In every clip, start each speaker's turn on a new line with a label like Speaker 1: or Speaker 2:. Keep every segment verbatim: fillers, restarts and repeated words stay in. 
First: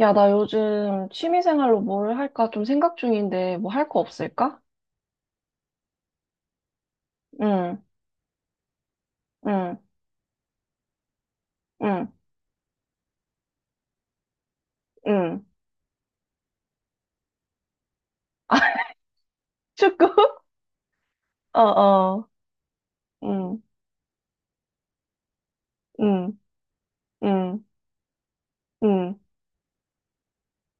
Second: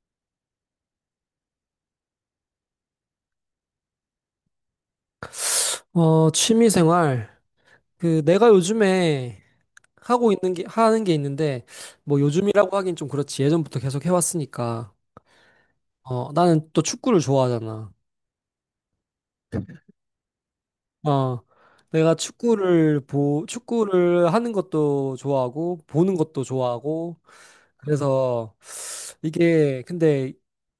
Speaker 1: 야, 나 요즘 취미생활로 뭘 할까 좀 생각 중인데, 뭐 할 거 없을까?
Speaker 2: 어, 취미 생활.
Speaker 1: 응,
Speaker 2: 그, 내가 요즘에
Speaker 1: 응,
Speaker 2: 하고 있는 게, 하는 게 있는데,
Speaker 1: 응,
Speaker 2: 뭐 요즘이라고 하긴 좀 그렇지. 예전부터 계속 해왔으니까.
Speaker 1: 응.
Speaker 2: 어, 나는 또 축구를 좋아하잖아.
Speaker 1: 축구?
Speaker 2: 어,
Speaker 1: 어,
Speaker 2: 내가
Speaker 1: 어,
Speaker 2: 축구를 보,
Speaker 1: 응,
Speaker 2: 축구를 하는 것도 좋아하고, 보는
Speaker 1: 응,
Speaker 2: 것도 좋아하고,
Speaker 1: 응,
Speaker 2: 그래서
Speaker 1: 응.
Speaker 2: 이게, 근데,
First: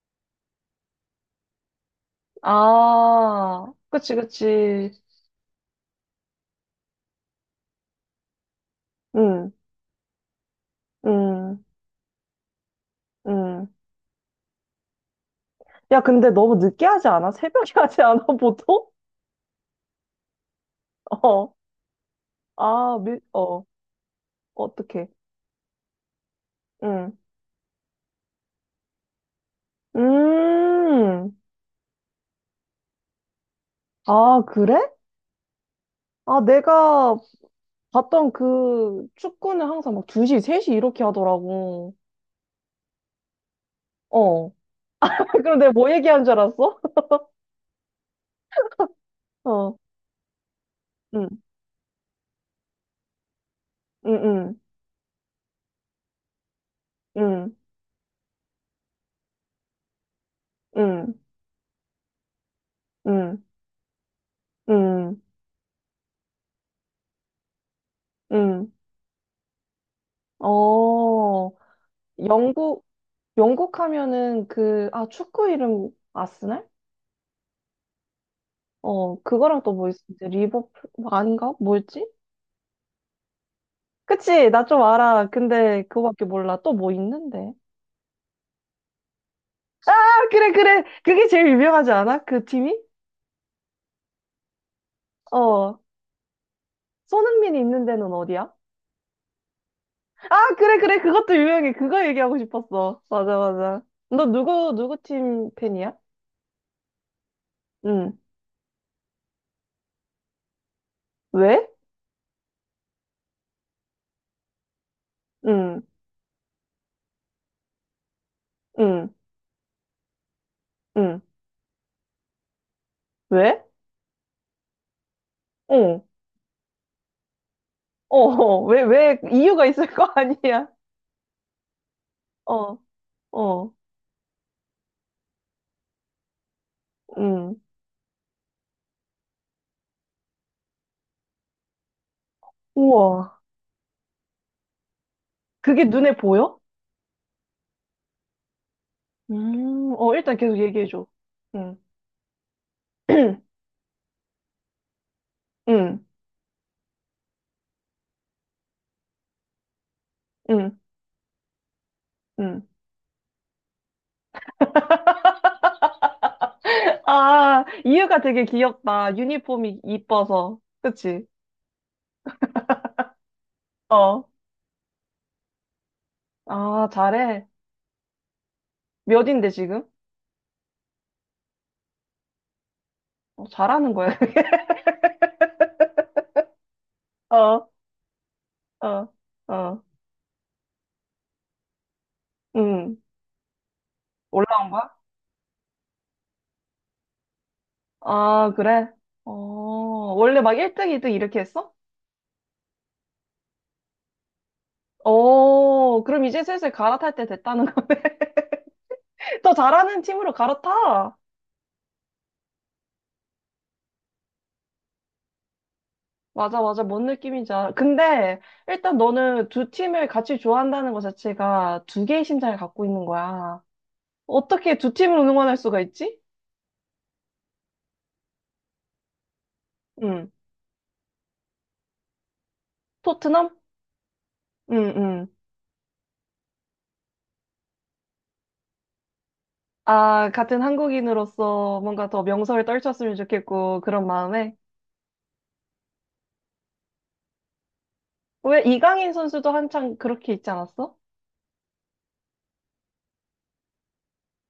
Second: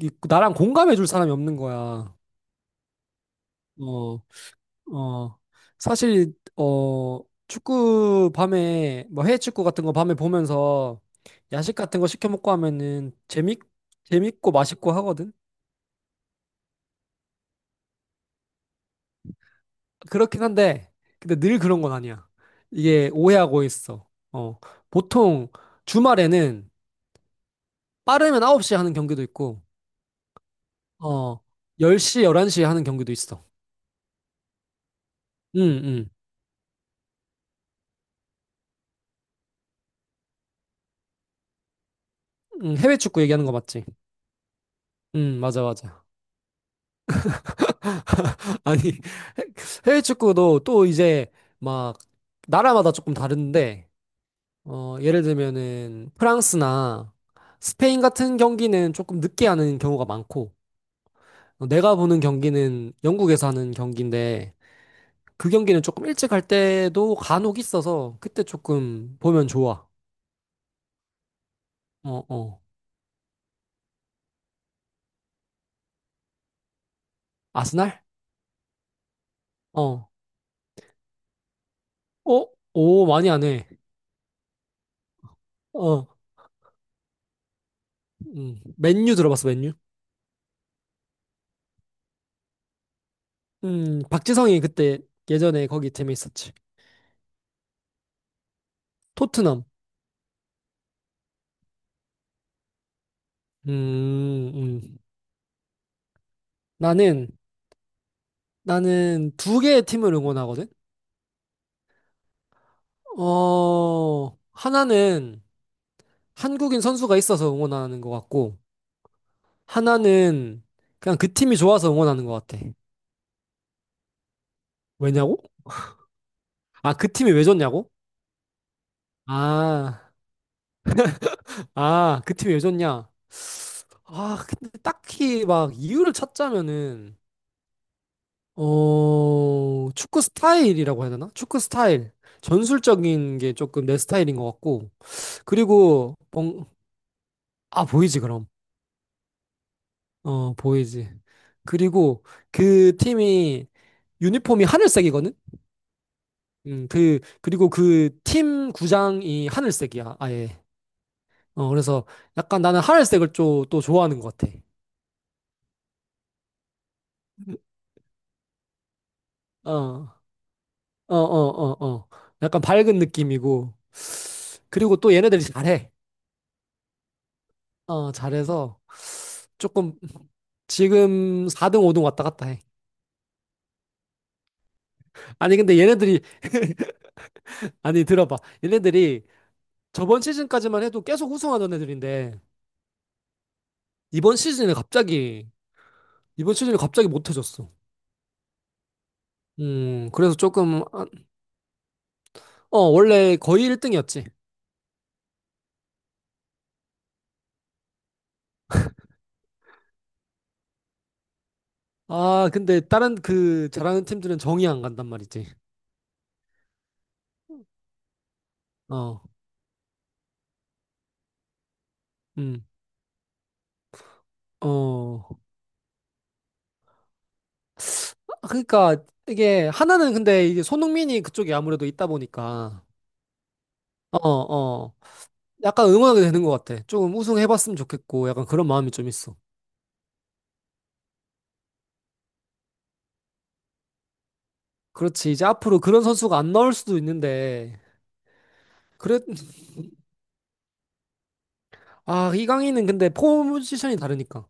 Speaker 2: 이- 나랑 공감해줄 사람이 없는 거야.
Speaker 1: 아, 그치,
Speaker 2: 어,
Speaker 1: 그치.
Speaker 2: 어, 사실, 어, 축구 밤에, 뭐 해외
Speaker 1: 응,
Speaker 2: 축구 같은 거 밤에 보면서
Speaker 1: 응,
Speaker 2: 야식 같은 거 시켜 먹고 하면은 재밌,
Speaker 1: 응.
Speaker 2: 재밌고 맛있고 하거든?
Speaker 1: 야, 근데 너무 늦게 하지 않아? 새벽에 하지 않아, 보통?
Speaker 2: 그렇긴 한데, 근데
Speaker 1: 어,
Speaker 2: 늘 그런 건 아니야.
Speaker 1: 아,
Speaker 2: 이게
Speaker 1: 밀,
Speaker 2: 오해하고
Speaker 1: 어,
Speaker 2: 있어. 어,
Speaker 1: 어떡해.
Speaker 2: 보통 주말에는
Speaker 1: 응,
Speaker 2: 빠르면 아홉 시에 하는 경기도 있고,
Speaker 1: 음,
Speaker 2: 어, 열 시, 열한 시에 하는 경기도 있어.
Speaker 1: 아, 그래?
Speaker 2: 응, 응.
Speaker 1: 아, 내가 봤던 그 축구는 항상 막 두 시, 세 시 이렇게 하더라고.
Speaker 2: 응, 해외 축구 얘기하는 거 맞지?
Speaker 1: 어.
Speaker 2: 응,
Speaker 1: 그럼
Speaker 2: 맞아,
Speaker 1: 내가 뭐
Speaker 2: 맞아.
Speaker 1: 얘기한 줄 알았어?
Speaker 2: 아니,
Speaker 1: 어.
Speaker 2: 해외 축구도 또 이제
Speaker 1: 응,
Speaker 2: 막 나라마다 조금 다른데,
Speaker 1: 응, 응,
Speaker 2: 어, 예를 들면은 프랑스나
Speaker 1: 응,
Speaker 2: 스페인 같은 경기는 조금 늦게 하는 경우가 많고,
Speaker 1: 응,
Speaker 2: 어, 내가 보는 경기는
Speaker 1: 응,
Speaker 2: 영국에서 하는 경기인데,
Speaker 1: 응,
Speaker 2: 그 경기는 조금 일찍 할 때도 간혹 있어서 그때
Speaker 1: 응.
Speaker 2: 조금 보면 좋아.
Speaker 1: 어.
Speaker 2: 어, 어.
Speaker 1: 영국, 영국 하면은 그, 아, 축구 이름 아스날?
Speaker 2: 아스날?
Speaker 1: 어, 그거랑 또 뭐 있었지?
Speaker 2: 어.
Speaker 1: 리버풀, 뭐 아닌가? 뭐였지?
Speaker 2: 어? 오, 많이 안 해.
Speaker 1: 그치, 나 좀 알아. 근데
Speaker 2: 어.
Speaker 1: 그거밖에 몰라. 또 뭐 있는데?
Speaker 2: 음. 맨유 들어봤어, 맨유?
Speaker 1: 아, 그래, 그래. 그게 제일 유명하지 않아? 그 팀이?
Speaker 2: 음, 박지성이 그때 예전에
Speaker 1: 어.
Speaker 2: 거기 재밌었지.
Speaker 1: 손흥민이 있는 데는 어디야?
Speaker 2: 토트넘.
Speaker 1: 아, 그래, 그래. 그것도 유명해. 그거 얘기하고 싶었어. 맞아, 맞아. 너
Speaker 2: 음,
Speaker 1: 누구, 누구
Speaker 2: 음.
Speaker 1: 팀 팬이야?
Speaker 2: 나는,
Speaker 1: 응.
Speaker 2: 나는 두 개의 팀을 응원하거든?
Speaker 1: 왜?
Speaker 2: 어, 하나는
Speaker 1: 응,
Speaker 2: 한국인 선수가 있어서 응원하는 것 같고,
Speaker 1: 응,
Speaker 2: 하나는 그냥
Speaker 1: 응.
Speaker 2: 그 팀이 좋아서 응원하는 것 같아.
Speaker 1: 왜?
Speaker 2: 왜냐고?
Speaker 1: 어,
Speaker 2: 아, 그 팀이 왜 좋냐고?
Speaker 1: 어, 어. 왜, 왜, 이유가 있을 거
Speaker 2: 아,
Speaker 1: 아니야?
Speaker 2: 아, 그 팀이 왜
Speaker 1: 어,
Speaker 2: 좋냐?
Speaker 1: 어,
Speaker 2: 아, 근데 딱히 막 이유를 찾자면은,
Speaker 1: 응.
Speaker 2: 어, 축구 스타일이라고 해야 되나? 축구 스타일. 전술적인
Speaker 1: 우와.
Speaker 2: 게 조금 내 스타일인 것 같고,
Speaker 1: 그게 눈에
Speaker 2: 그리고
Speaker 1: 보여?
Speaker 2: 뭔- 아, 보이지, 그럼.
Speaker 1: 음, 어, 일단
Speaker 2: 어,
Speaker 1: 계속 얘기해줘.
Speaker 2: 보이지.
Speaker 1: 응,
Speaker 2: 그리고 그 팀이 유니폼이 하늘색이거든?
Speaker 1: 응,
Speaker 2: 음, 그, 그리고 그 팀 구장이 하늘색이야, 아예.
Speaker 1: 응,
Speaker 2: 어, 그래서 약간
Speaker 1: 응.
Speaker 2: 나는 하늘색을 좀 또 좋아하는 것 같아.
Speaker 1: 아, 이유가 되게 귀엽다.
Speaker 2: 어,
Speaker 1: 유니폼이
Speaker 2: 어,
Speaker 1: 이뻐서.
Speaker 2: 어,
Speaker 1: 그치?
Speaker 2: 어, 어. 약간 밝은 느낌이고.
Speaker 1: 어.
Speaker 2: 그리고 또 얘네들이 잘해.
Speaker 1: 아, 잘해.
Speaker 2: 어, 잘해서
Speaker 1: 몇인데 지금?
Speaker 2: 조금 지금 사 등, 오 등 왔다 갔다 해.
Speaker 1: 어, 잘하는 거야.
Speaker 2: 아니, 근데 얘네들이,
Speaker 1: 어,
Speaker 2: 아니, 들어봐.
Speaker 1: 어,
Speaker 2: 얘네들이
Speaker 1: 어,
Speaker 2: 저번 시즌까지만 해도 계속 우승하던 애들인데,
Speaker 1: 응.
Speaker 2: 이번
Speaker 1: 올라온
Speaker 2: 시즌에
Speaker 1: 거야?
Speaker 2: 갑자기 이번 시즌에 갑자기 못해졌어.
Speaker 1: 아, 그래? 어,
Speaker 2: 음, 그래서
Speaker 1: 원래 막
Speaker 2: 조금
Speaker 1: 일 등,
Speaker 2: 아,
Speaker 1: 이 등 이렇게 했어?
Speaker 2: 어, 원래 거의 일 등이었지.
Speaker 1: 어, 그럼 이제 슬슬 갈아탈 때 됐다는 거. 더 잘하는 팀으로 갈아타.
Speaker 2: 아, 근데 다른 그 잘하는 팀들은 정이 안 간단 말이지.
Speaker 1: 맞아, 맞아. 뭔 느낌인지 알아. 근데 일단
Speaker 2: 어.
Speaker 1: 너는 두 팀을 같이 좋아한다는 것 자체가 두 개의 심장을
Speaker 2: 음.
Speaker 1: 갖고 있는 거야. 어떻게 두 팀을
Speaker 2: 어.
Speaker 1: 응원할 수가 있지?
Speaker 2: 아, 그러니까 이게 하나는
Speaker 1: 응.
Speaker 2: 근데 이게 손흥민이 그쪽에 아무래도 있다 보니까
Speaker 1: 토트넘?
Speaker 2: 어,
Speaker 1: 응,
Speaker 2: 어.
Speaker 1: 응.
Speaker 2: 약간 응원하게 되는 것 같아. 조금 우승해 봤으면 좋겠고 약간 그런 마음이 좀 있어.
Speaker 1: 아, 같은 한국인으로서 뭔가 더 명성을 떨쳤으면 좋겠고, 그런 마음에.
Speaker 2: 그렇지. 이제 앞으로 그런 선수가 안 나올 수도 있는데
Speaker 1: 왜 이강인
Speaker 2: 그래.
Speaker 1: 선수도 한창 그렇게 있지 않았어?
Speaker 2: 아, 이강인은 근데 포지션이 다르니까.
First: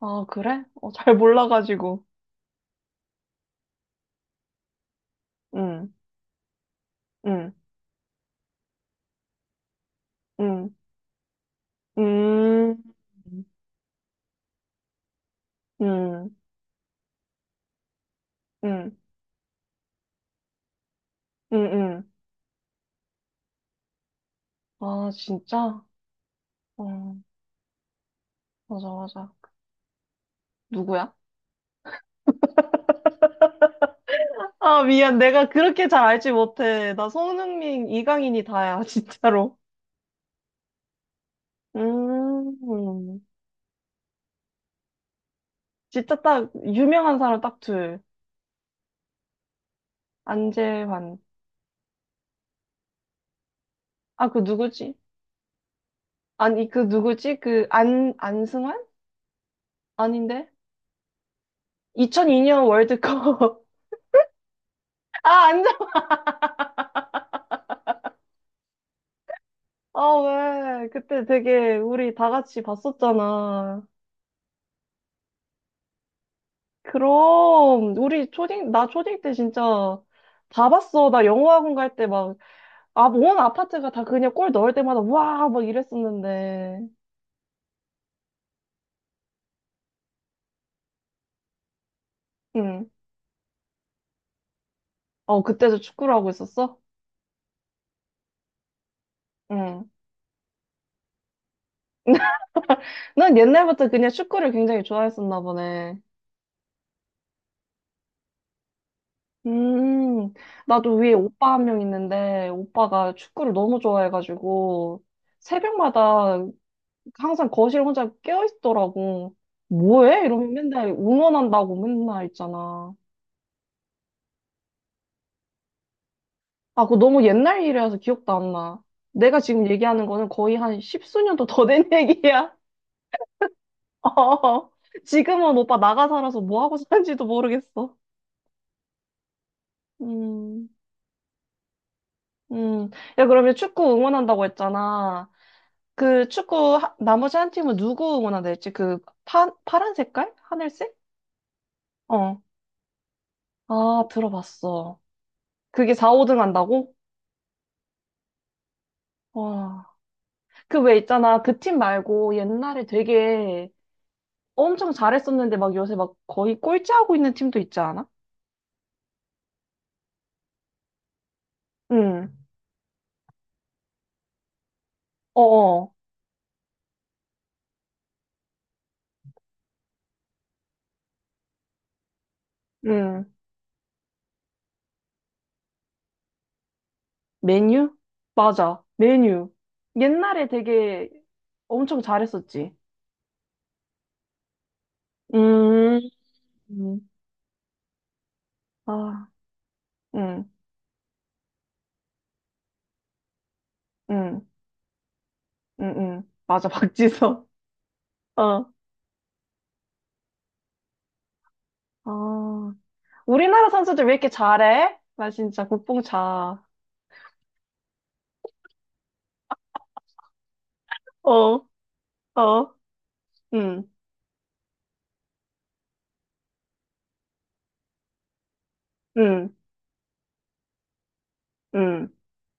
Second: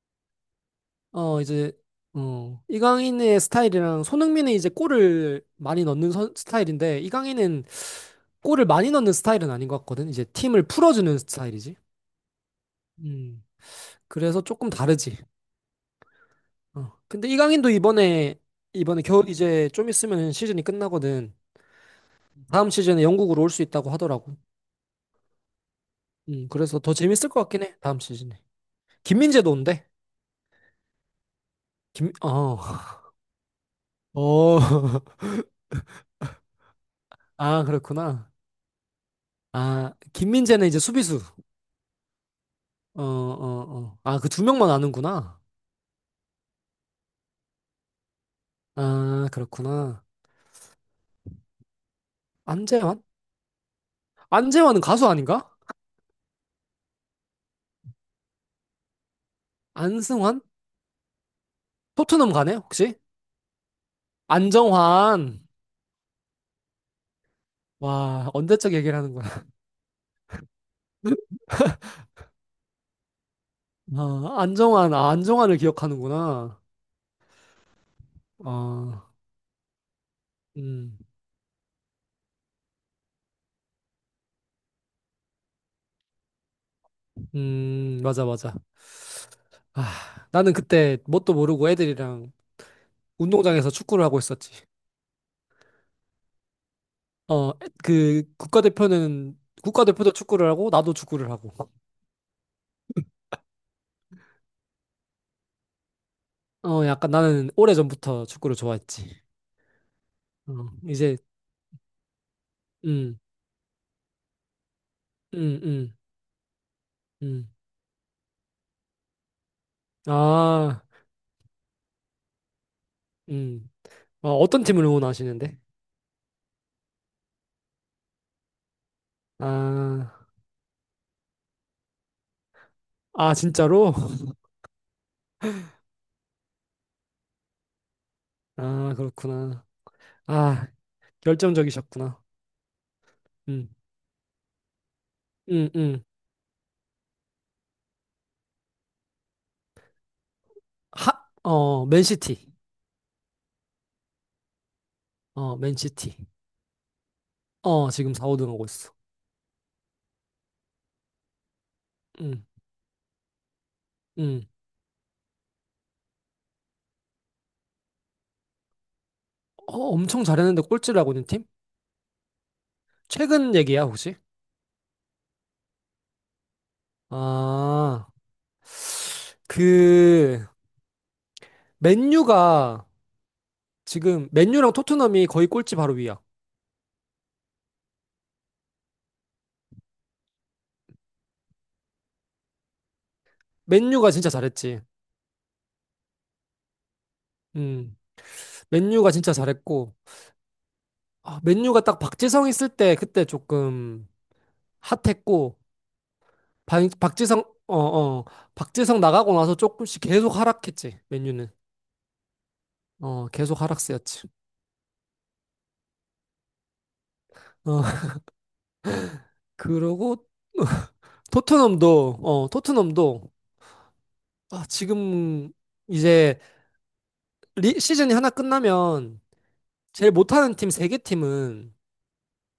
Speaker 1: 아, 그래? 어, 잘
Speaker 2: 어, 이제,
Speaker 1: 몰라가지고.
Speaker 2: 어, 이강인의 스타일이랑 손흥민은 이제 골을 많이
Speaker 1: 응,
Speaker 2: 넣는 선- 스타일인데,
Speaker 1: 응,
Speaker 2: 이강인은 골을 많이 넣는 스타일은 아닌 것 같거든. 이제 팀을
Speaker 1: 응,
Speaker 2: 풀어주는 스타일이지.
Speaker 1: 음,
Speaker 2: 음, 그래서 조금 다르지.
Speaker 1: 응,
Speaker 2: 어. 근데 이강인도 이번에,
Speaker 1: 응, 응,
Speaker 2: 이번에 겨울 이제 좀 있으면 시즌이 끝나거든.
Speaker 1: 응.
Speaker 2: 다음 시즌에 영국으로 올 수 있다고 하더라고.
Speaker 1: 아, 진짜?
Speaker 2: 음, 그래서 더
Speaker 1: 어,
Speaker 2: 재밌을 것 같긴 해. 다음 시즌에.
Speaker 1: 맞아, 맞아.
Speaker 2: 김민재도 온대.
Speaker 1: 누구야?
Speaker 2: 김, 어, 어,
Speaker 1: 아, 미안. 내가 그렇게 잘 알지 못해. 나
Speaker 2: 아,
Speaker 1: 손흥민,
Speaker 2: 그렇구나.
Speaker 1: 이강인이 다야, 진짜로.
Speaker 2: 아, 김민재는 이제 수비수. 어,
Speaker 1: 음,
Speaker 2: 어, 어. 아, 그 두 명만 아는구나.
Speaker 1: 진짜 딱, 유명한 사람 딱 둘.
Speaker 2: 아, 그렇구나.
Speaker 1: 안재환.
Speaker 2: 안재환?
Speaker 1: 아, 그
Speaker 2: 안재환은
Speaker 1: 누구지?
Speaker 2: 가수 아닌가?
Speaker 1: 아니, 그 누구지? 그 안, 안승환?
Speaker 2: 안승환?
Speaker 1: 아닌데?
Speaker 2: 토트넘 가네,
Speaker 1: 이천이 년
Speaker 2: 혹시?
Speaker 1: 월드컵. 아,
Speaker 2: 안정환.
Speaker 1: 안전
Speaker 2: 와, 언제적 얘기를 하는구나.
Speaker 1: 아, 왜? 그때 되게 우리 다 같이 봤었잖아.
Speaker 2: 아, 안정환, 아, 안정환을 기억하는구나.
Speaker 1: 그럼, 우리 초딩, 나
Speaker 2: 어,
Speaker 1: 초딩 때 진짜 다
Speaker 2: 음,
Speaker 1: 봤어. 나 영어학원 갈 때 막, 아, 온 아파트가 다 그냥 골 넣을 때마다 와! 막 이랬었는데.
Speaker 2: 음, 맞아, 맞아. 아, 나는 그때 뭣도 모르고 애들이랑
Speaker 1: 응.
Speaker 2: 운동장에서 축구를 하고 있었지.
Speaker 1: 어, 그때도 축구를 하고 있었어?
Speaker 2: 어, 그 국가대표는
Speaker 1: 응.
Speaker 2: 국가대표도 축구를 하고 나도 축구를 하고.
Speaker 1: 난 옛날부터 그냥 축구를 굉장히 좋아했었나 보네.
Speaker 2: 어, 약간 나는 오래전부터 축구를 좋아했지.
Speaker 1: 음,
Speaker 2: 어,
Speaker 1: 나도 위에
Speaker 2: 이제,
Speaker 1: 오빠 한 명 있는데, 오빠가
Speaker 2: 음,
Speaker 1: 축구를 너무 좋아해가지고,
Speaker 2: 음, 음,
Speaker 1: 새벽마다
Speaker 2: 음.
Speaker 1: 항상 거실 혼자 깨어있더라고. 뭐해? 이러면
Speaker 2: 아,
Speaker 1: 맨날 응원한다고 맨날 있잖아.
Speaker 2: 음. 아, 어떤 팀을 응원하시는데?
Speaker 1: 아, 그거 너무 옛날 일이라서 기억도 안 나. 내가 지금 얘기하는
Speaker 2: 아,
Speaker 1: 거는 거의 한 십수년도 더 된 얘기야.
Speaker 2: 아, 진짜로?
Speaker 1: 어, 지금은 오빠 나가 살아서 뭐 하고 사는지도 모르겠어.
Speaker 2: 아, 그렇구나. 아,
Speaker 1: 음,
Speaker 2: 결정적이셨구나.
Speaker 1: 음. 야, 그러면
Speaker 2: 음,
Speaker 1: 축구 응원한다고 했잖아.
Speaker 2: 음, 음.
Speaker 1: 그 축구 하- 나머지 한 팀은 누구 응원한다랬지? 그 파, 파란 색깔? 하늘색?
Speaker 2: 하, 어,
Speaker 1: 어.
Speaker 2: 맨시티.
Speaker 1: 아, 들어봤어.
Speaker 2: 어,
Speaker 1: 그게 사,
Speaker 2: 맨시티.
Speaker 1: 오 등 한다고?
Speaker 2: 어, 지금 사, 오 등 하고 있어.
Speaker 1: 와. 그 왜 있잖아. 그 팀 말고
Speaker 2: 음,
Speaker 1: 옛날에 되게
Speaker 2: 음.
Speaker 1: 엄청 잘했었는데 막 요새 막 거의 꼴찌하고 있는 팀도 있지 않아?
Speaker 2: 어, 엄청 잘했는데 꼴찌를 하고 있는 팀?
Speaker 1: 응.
Speaker 2: 최근 얘기야, 혹시?
Speaker 1: 어어.
Speaker 2: 아, 그, 맨유가,
Speaker 1: 응.
Speaker 2: 지금, 맨유랑 토트넘이 거의 꼴찌 바로 위야.
Speaker 1: 메뉴? 맞아. 메뉴. 옛날에 되게 엄청 잘했었지.
Speaker 2: 맨유가 진짜 잘했지.
Speaker 1: 음. 음.
Speaker 2: 음, 맨유가
Speaker 1: 아.
Speaker 2: 진짜 잘했고,
Speaker 1: 응.
Speaker 2: 아, 맨유가 딱 박지성 있을 때 그때 조금
Speaker 1: 응.
Speaker 2: 핫했고,
Speaker 1: 응. 응. 맞아.
Speaker 2: 박, 박지성,
Speaker 1: 박지성.
Speaker 2: 어, 어,
Speaker 1: 어.
Speaker 2: 박지성 나가고 나서 조금씩 계속 하락했지, 맨유는.
Speaker 1: 아,
Speaker 2: 어, 계속
Speaker 1: 우리나라 선수들 왜 이렇게
Speaker 2: 하락세였지.
Speaker 1: 잘해? 나 진짜 국뽕차.
Speaker 2: 어, 그러고,
Speaker 1: 어,
Speaker 2: 토트넘도, 어,
Speaker 1: 어,
Speaker 2: 토트넘도,
Speaker 1: 응,
Speaker 2: 아, 지금 이제 리, 시즌이 하나 끝나면
Speaker 1: 응,
Speaker 2: 제일 못하는 팀 세 개 팀은,
Speaker 1: 응.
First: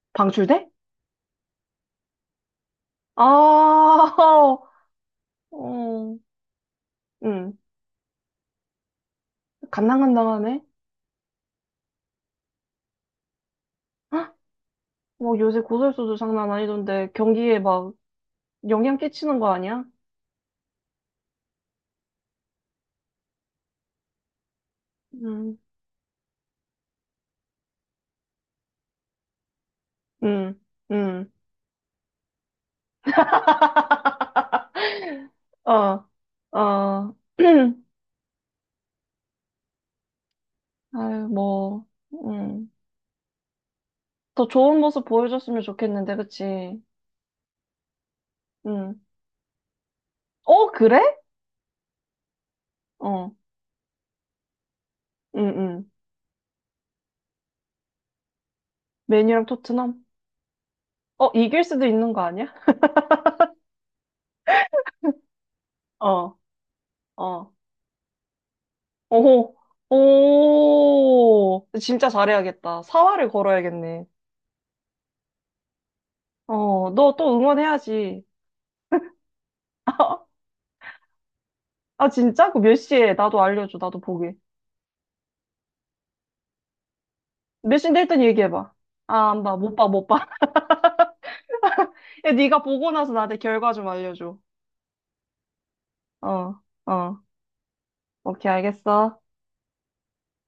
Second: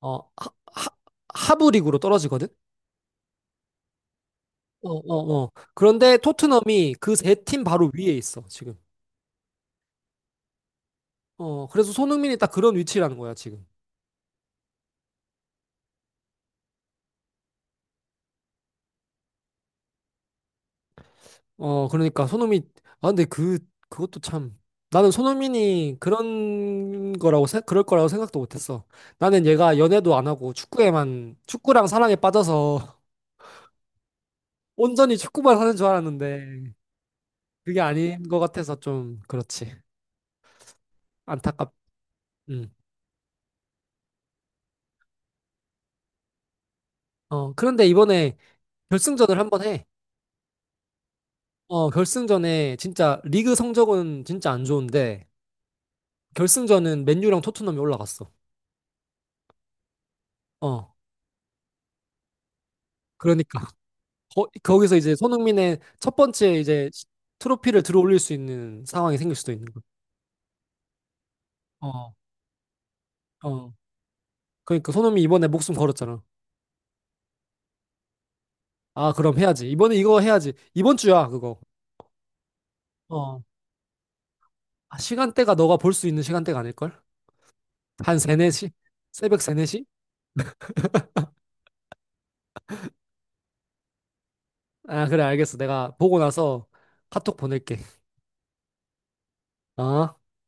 Speaker 2: 어, 하,
Speaker 1: 방출대?
Speaker 2: 하, 하부 리그로 떨어지거든?
Speaker 1: 아,
Speaker 2: 어, 어, 어.
Speaker 1: 어,
Speaker 2: 그런데 토트넘이 그 세
Speaker 1: 응.
Speaker 2: 팀 바로 위에 있어, 지금.
Speaker 1: 간당간당하네.
Speaker 2: 어, 그래서 손흥민이 딱 그런 위치라는 거야, 지금.
Speaker 1: 헉, 뭐 요새 고설수도 장난 아니던데 경기에 막 영향 끼치는 거 아니야?
Speaker 2: 어, 그러니까 손흥민, 아, 근데 그, 그것도 참. 나는
Speaker 1: 응,
Speaker 2: 손흥민이 그런 거라고, 생- 그럴 거라고 생각도 못 했어. 나는 얘가 연애도 안 하고
Speaker 1: 응, 응.
Speaker 2: 축구에만, 축구랑 사랑에 빠져서 온전히 축구만 하는 줄
Speaker 1: 어,
Speaker 2: 알았는데,
Speaker 1: 어.
Speaker 2: 그게 아닌 것 같아서 좀, 그렇지.
Speaker 1: 아유,
Speaker 2: 안타깝,
Speaker 1: 뭐, 응.
Speaker 2: 음.
Speaker 1: 더 좋은 모습 보여줬으면 좋겠는데, 그치?
Speaker 2: 어, 그런데 이번에
Speaker 1: 응.
Speaker 2: 결승전을 한번 해.
Speaker 1: 어, 그래?
Speaker 2: 어, 결승전에 진짜
Speaker 1: 어,
Speaker 2: 리그 성적은 진짜 안 좋은데,
Speaker 1: 응, 응.
Speaker 2: 결승전은 맨유랑 토트넘이 올라갔어.
Speaker 1: 메뉴랑 토트넘?
Speaker 2: 어,
Speaker 1: 어, 이길 수도 있는 거 아니야?
Speaker 2: 그러니까. 거, 거기서 이제 손흥민의 첫
Speaker 1: 어,
Speaker 2: 번째 이제 시-
Speaker 1: 어.
Speaker 2: 트로피를 들어올릴 수 있는 상황이 생길 수도
Speaker 1: 오호,
Speaker 2: 있는 거.
Speaker 1: 오. 진짜
Speaker 2: 어,
Speaker 1: 잘해야겠다. 사활을
Speaker 2: 어.
Speaker 1: 걸어야겠네.
Speaker 2: 그러니까 손흥민 이번에 목숨 걸었잖아.
Speaker 1: 어, 너 또 응원해야지.
Speaker 2: 아, 그럼 해야지. 이번에 이거 해야지. 이번 주야, 그거.
Speaker 1: 아, 진짜? 그 몇 시에? 나도
Speaker 2: 어.
Speaker 1: 알려줘. 나도 보게.
Speaker 2: 아, 시간대가 너가 볼 수 있는 시간대가 아닐걸?
Speaker 1: 몇 시인데
Speaker 2: 한
Speaker 1: 일단
Speaker 2: 세네시
Speaker 1: 얘기해봐. 아,
Speaker 2: 새벽
Speaker 1: 안
Speaker 2: 세
Speaker 1: 봐.
Speaker 2: 네
Speaker 1: 못
Speaker 2: 시
Speaker 1: 봐, 못 봐. 야, 네가 보고 나서 나한테 결과 좀 알려줘.
Speaker 2: 아, 그래, 알겠어. 내가 보고
Speaker 1: 어,
Speaker 2: 나서
Speaker 1: 어.
Speaker 2: 카톡 보낼게.
Speaker 1: 오케이, 알겠어.
Speaker 2: 어?